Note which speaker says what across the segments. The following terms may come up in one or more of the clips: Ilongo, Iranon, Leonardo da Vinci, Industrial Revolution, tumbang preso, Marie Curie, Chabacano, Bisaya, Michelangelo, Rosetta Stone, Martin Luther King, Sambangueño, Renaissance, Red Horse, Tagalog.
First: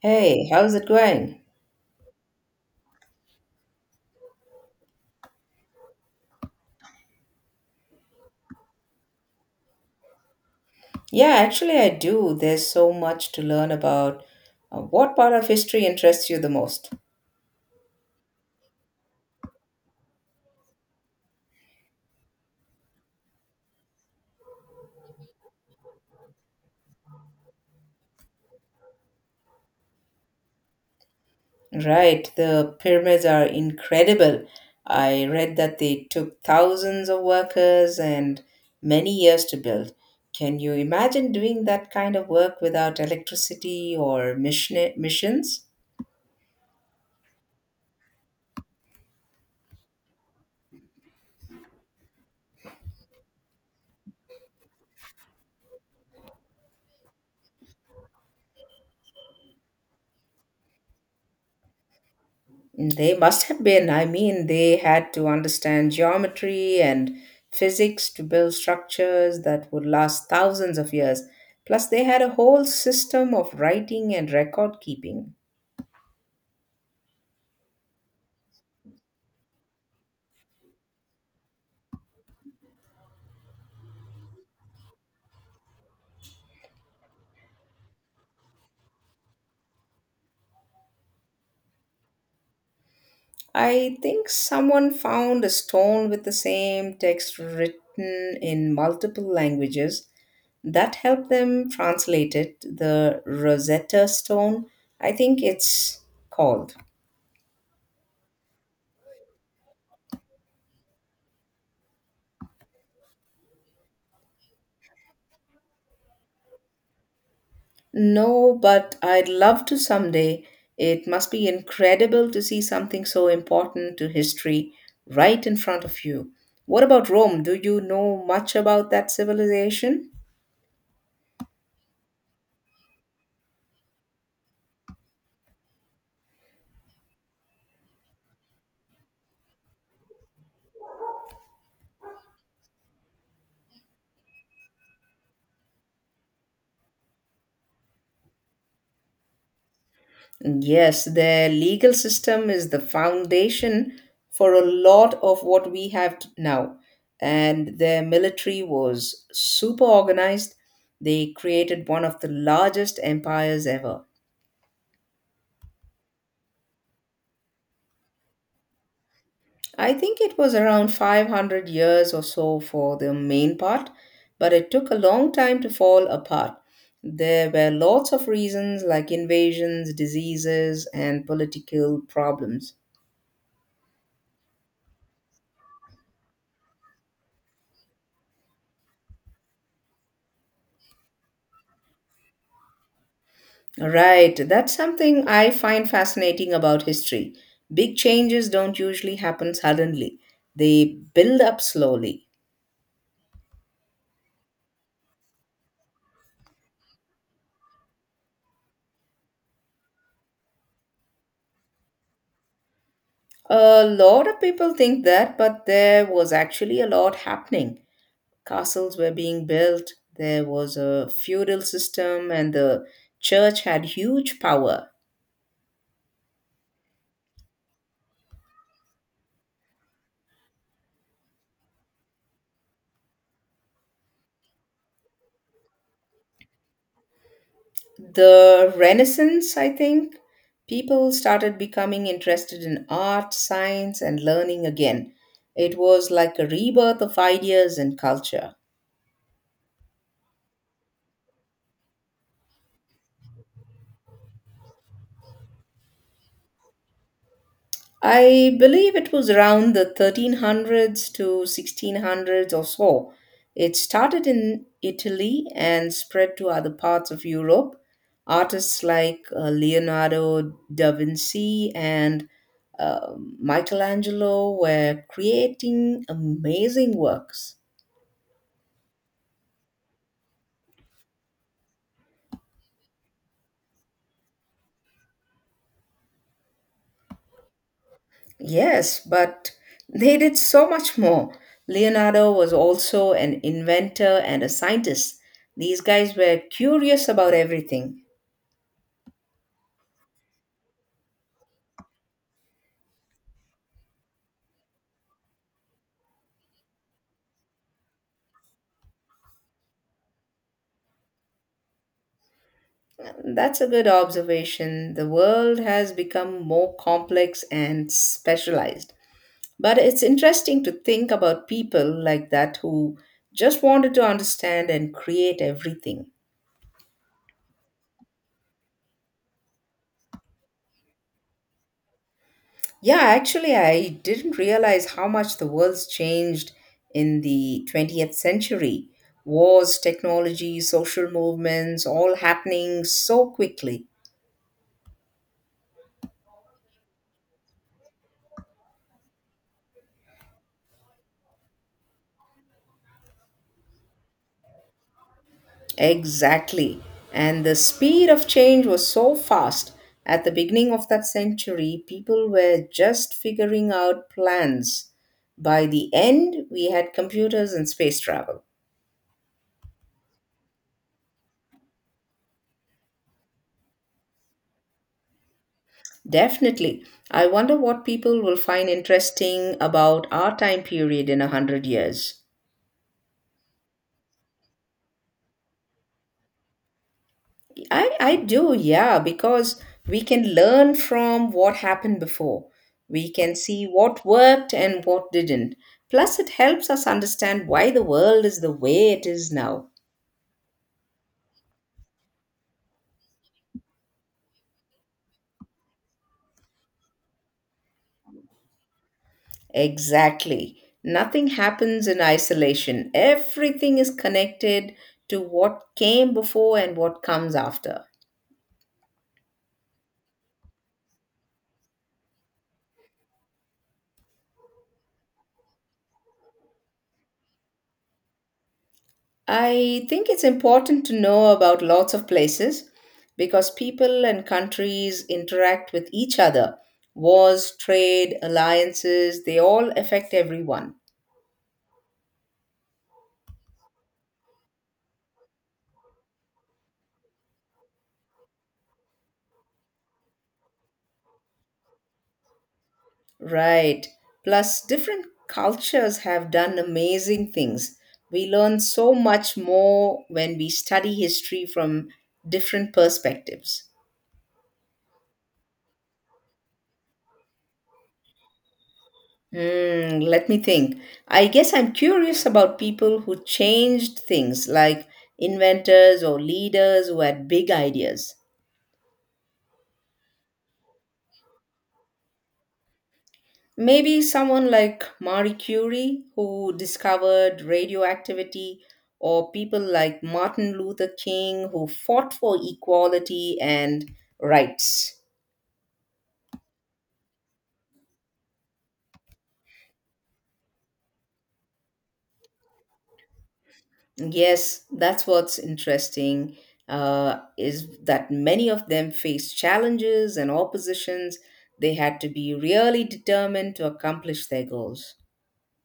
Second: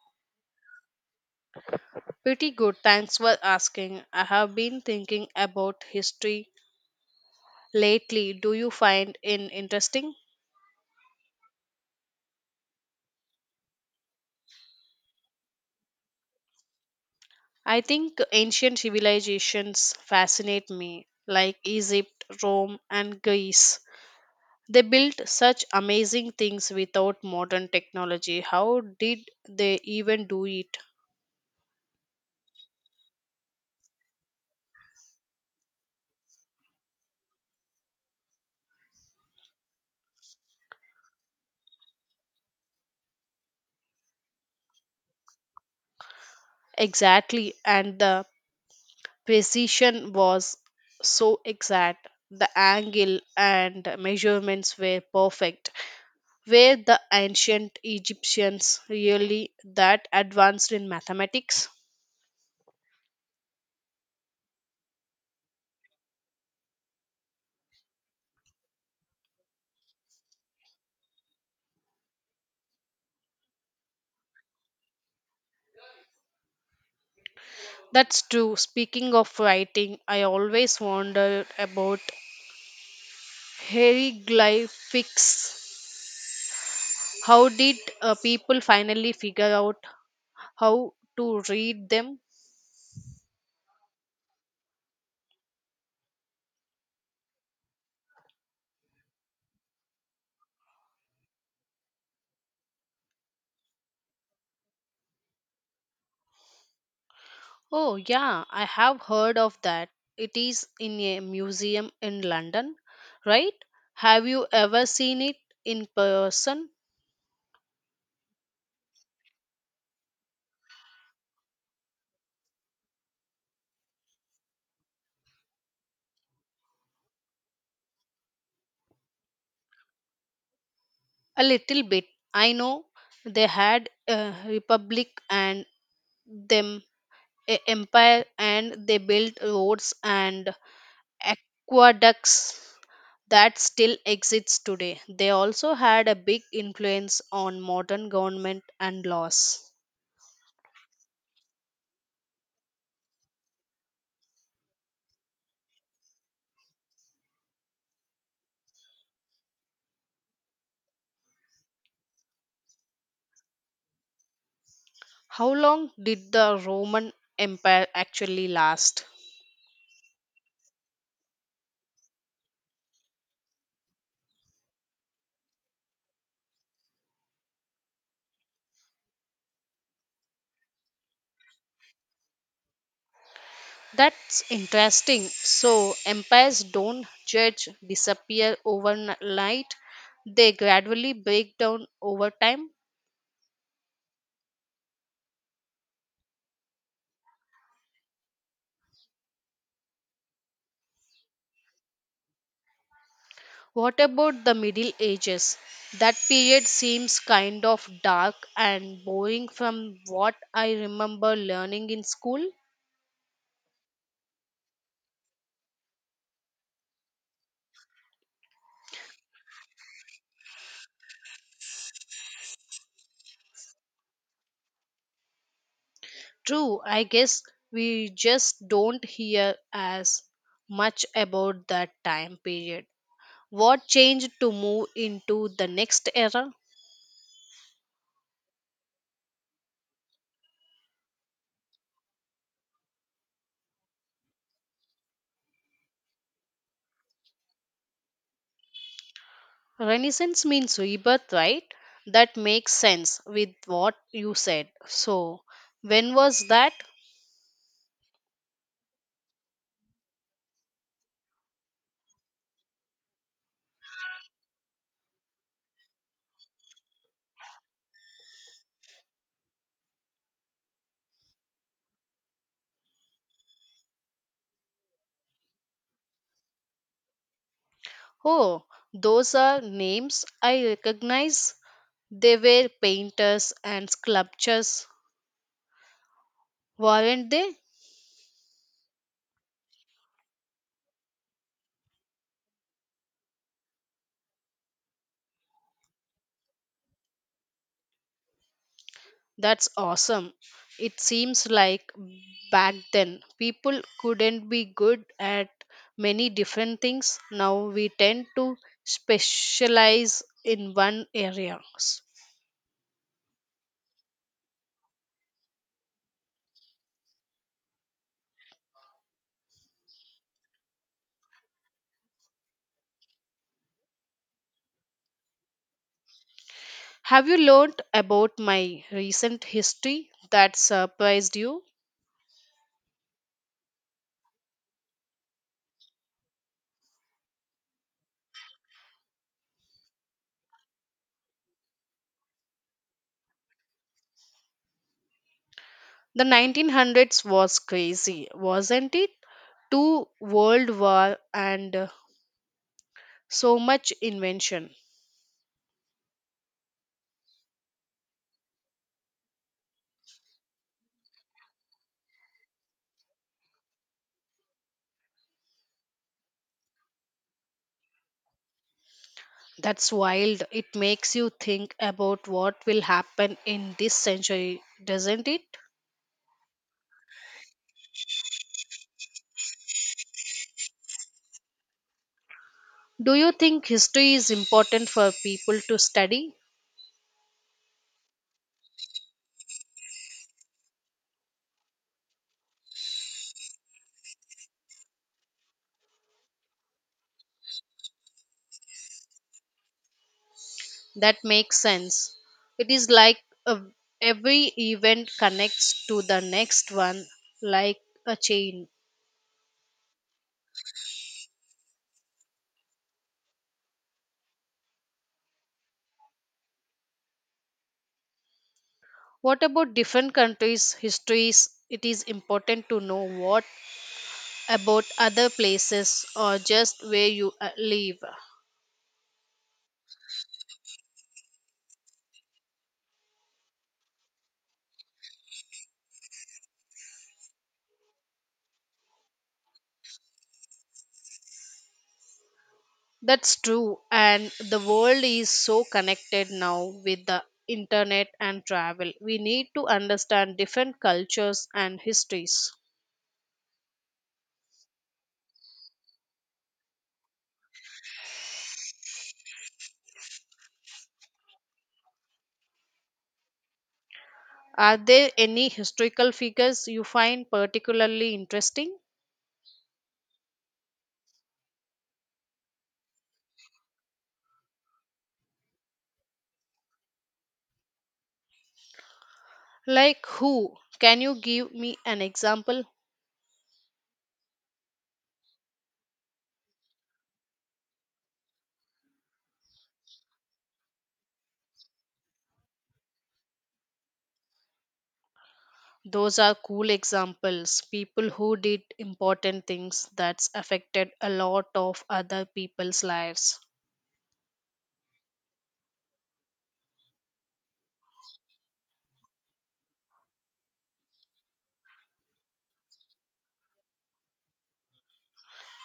Speaker 1: Hey, how's it going?
Speaker 2: Pretty good, thanks for asking. I have been thinking about history lately. Do you find it interesting?
Speaker 1: Yeah, actually, I do. There's so much to learn about. What part of history interests you the most?
Speaker 2: I think ancient civilizations fascinate me, like Egypt, Rome, and Greece. They built such amazing things without modern technology. How did they even do it?
Speaker 1: Right, the pyramids are incredible. I read that they took thousands of workers and many years to build. Can you imagine doing that kind of work without electricity or mission missions?
Speaker 2: Exactly, and the precision was so exact. The angle and measurements were perfect. Were the ancient Egyptians really that advanced in mathematics?
Speaker 1: They must have been. I mean, they had to understand geometry and physics to build structures that would last thousands of years. Plus, they had a whole system of writing and record keeping.
Speaker 2: That's true. Speaking of writing, I always wondered about hieroglyphics. How did people finally figure out how to read them?
Speaker 1: I think someone found a stone with the same text written in multiple languages. That helped them translate it, the Rosetta Stone, I think it's called.
Speaker 2: Oh, yeah, I have heard of that. It is in a museum in London, right? Have you ever seen it in person?
Speaker 1: No, but I'd love to someday. It must be incredible to see something so important to history right in front of you. What about Rome? Do you know much about that civilization?
Speaker 2: A little bit. I know they had a republic and them a empire and they built roads and aqueducts that still exists today. They also had a big influence on modern government and laws.
Speaker 1: Yes, their legal system is the foundation for a lot of what we have now. And their military was super organized. They created one of the largest empires ever.
Speaker 2: How long did the Roman Empire actually last?
Speaker 1: I think it was around 500 years or so for the main part, but it took a long time to fall apart. There were lots of reasons like invasions, diseases, and political problems.
Speaker 2: That's interesting. So, empires don't judge, disappear overnight, they gradually break down over time.
Speaker 1: Right, that's something I find fascinating about history. Big changes don't usually happen suddenly, they build up slowly.
Speaker 2: What about the Middle Ages? That period seems kind of dark and boring from what I remember learning in school.
Speaker 1: A lot of people think that, but there was actually a lot happening. Castles were being built, there was a feudal system, and the church had huge power.
Speaker 2: True, I guess we just don't hear as much about that time period. What changed to move into the next era?
Speaker 1: The Renaissance, I think, people started becoming interested in art, science, and learning again. It was like a rebirth of ideas and culture.
Speaker 2: Renaissance means rebirth, right? That makes sense with what you said. So, when was that?
Speaker 1: I believe it was around the 1300s to 1600s or so. It started in Italy and spread to other parts of Europe. Artists like Leonardo da Vinci and uh, Michelangelo were creating amazing works.
Speaker 2: Oh, those are names I recognize. They were painters and sculptors, weren't they?
Speaker 1: Yes, but they did so much more. Leonardo was also an inventor and a scientist. These guys were curious about everything.
Speaker 2: That's awesome. It seems like back then people couldn't be good at many different things. Now we tend to specialize in one area.
Speaker 1: That's a good observation. The world has become more complex and specialized. But it's interesting to think about people like that who just wanted to understand and create everything.
Speaker 2: Have you learned about my recent history that surprised you?
Speaker 1: Yeah, actually, I didn't realize how much the world's changed in the 20th century. Wars, technology, social movements, all happening so quickly.
Speaker 2: The 1900s was crazy, wasn't it? Two world war and so much invention.
Speaker 1: Exactly. And the speed of change was so fast. At the beginning of that century, people were just figuring out plans. By the end, we had computers and space travel.
Speaker 2: That's wild. It makes you think about what will happen in this century, doesn't it?
Speaker 1: Definitely. I wonder what people will find interesting about our time period in 100 years.
Speaker 2: Do you think history is important for people to study?
Speaker 1: I do, yeah, because we can learn from what happened before. We can see what worked and what didn't. Plus, it helps us understand why the world is the way it is now.
Speaker 2: That makes sense. It is like a, every event connects to the next one like a chain.
Speaker 1: Exactly. Nothing happens in isolation, everything is connected to what came before and what comes after.
Speaker 2: What about different countries' histories? It is important to know what about other places or just where you live.
Speaker 1: I think it's important to know about lots of places because people and countries interact with each other. Wars, trade, alliances, they all affect everyone.
Speaker 2: That's true, and the world is so connected now with the internet and travel. We need to understand different cultures and histories.
Speaker 1: Right. Plus, different cultures have done amazing things. We learn so much more when we study history from different perspectives.
Speaker 2: Are there any historical figures you find particularly interesting?
Speaker 1: Hmm, let me think. I guess I'm curious about people who changed things, like inventors or leaders who had big ideas.
Speaker 2: Like who? Can you give me an example?
Speaker 1: Maybe someone like Marie Curie, who discovered radioactivity, or people like Martin Luther King, who fought for equality and rights.
Speaker 2: Those are cool examples. People who did important things that's affected a lot of other people's lives.
Speaker 1: Yes, that's what's interesting is that many of them faced challenges and oppositions. They had to be really determined to accomplish their goals.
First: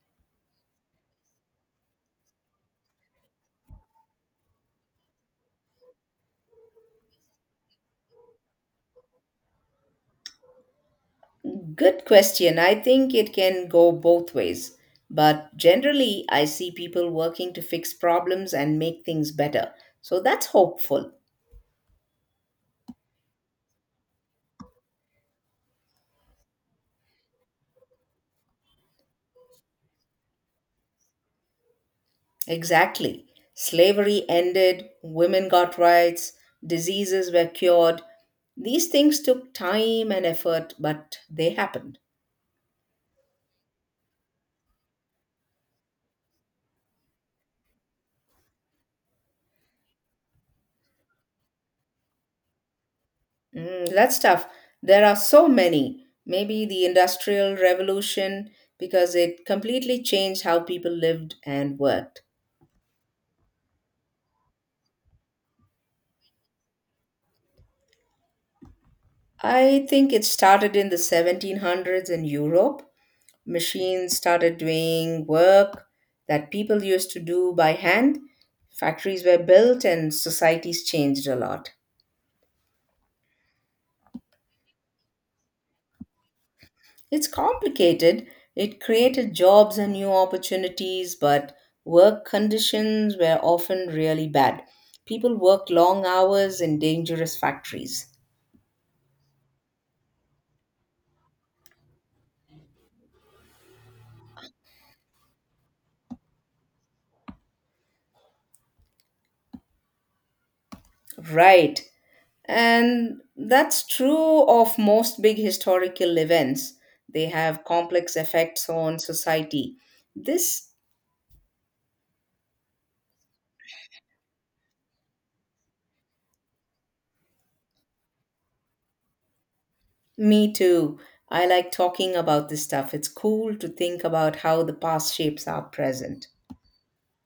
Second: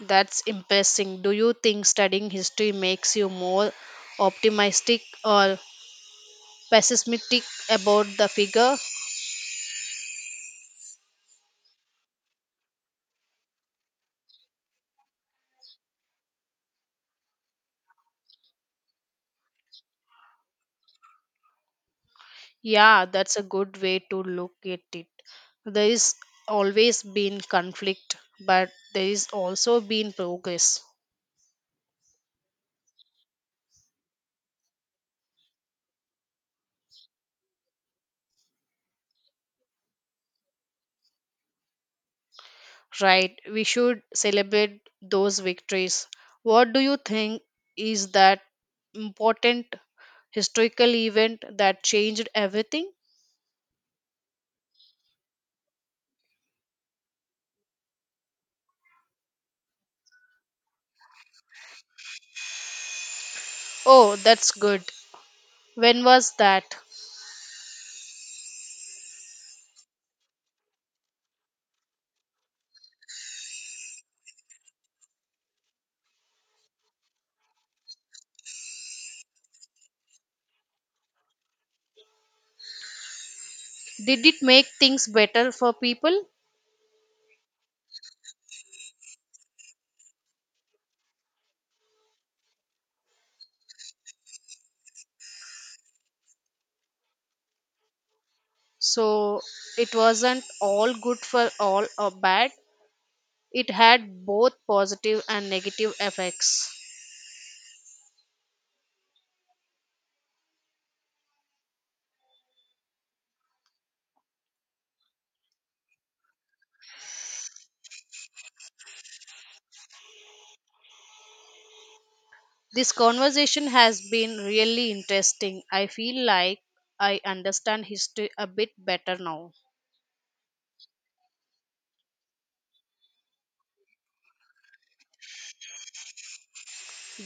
Speaker 2: That's impressing. Do you think studying history makes you more optimistic or pessimistic about the figure?
Speaker 1: Good question. I think it can go both ways. But generally, I see people working to fix problems and make things better. So that's hopeful.
Speaker 2: Yeah, that's a good way to look at it. There is always been conflict, but there is also been progress.
Speaker 1: Exactly. Slavery ended, women got rights, diseases were cured. These things took time and effort, but they happened.
Speaker 2: Right, we should celebrate those victories. What do you think is that important historical event that changed everything?
Speaker 1: Mm, that's tough. There are so many. Maybe the Industrial Revolution, because it completely changed how people lived and worked.
Speaker 2: Oh, that's good. When was that?
Speaker 1: I think it started in the 1700s in Europe. Machines started doing work that people used to do by hand. Factories were built and societies changed a lot.
Speaker 2: Did it make things better for people?
Speaker 1: It's complicated. It created jobs and new opportunities, but work conditions were often really bad. People worked long hours in dangerous factories.
Speaker 2: So it wasn't all good for all or bad. It had both positive and negative effects.
Speaker 1: Right. And that's true of most big historical events. They have complex effects on society. This.
Speaker 2: This conversation has been really interesting. I feel like I understand history a bit better now.
Speaker 1: Me too. I like talking about this stuff. It's cool to think about how the past shapes our present.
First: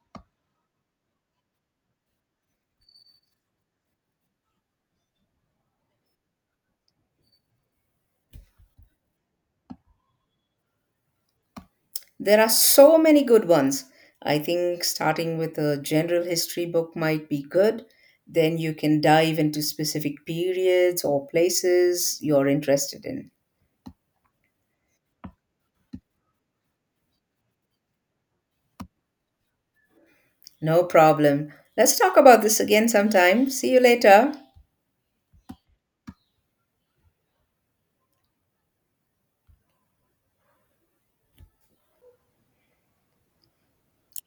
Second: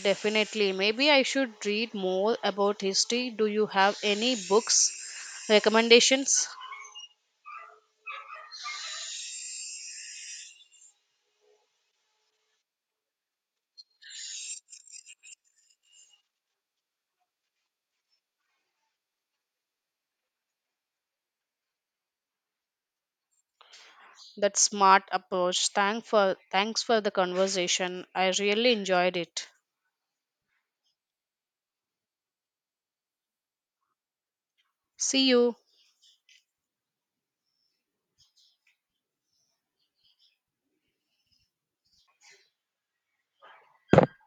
Speaker 2: Definitely. Maybe I should read more about history. Do you have any books recommendations?
Speaker 1: There are so many good ones. I think starting with a general history book might be good. Then you can dive into specific periods or places you're interested in.
Speaker 2: That smart approach. Thanks for the conversation. I really enjoyed it.
Speaker 1: No problem. Let's talk about this again sometime. See you later.
Speaker 2: See you.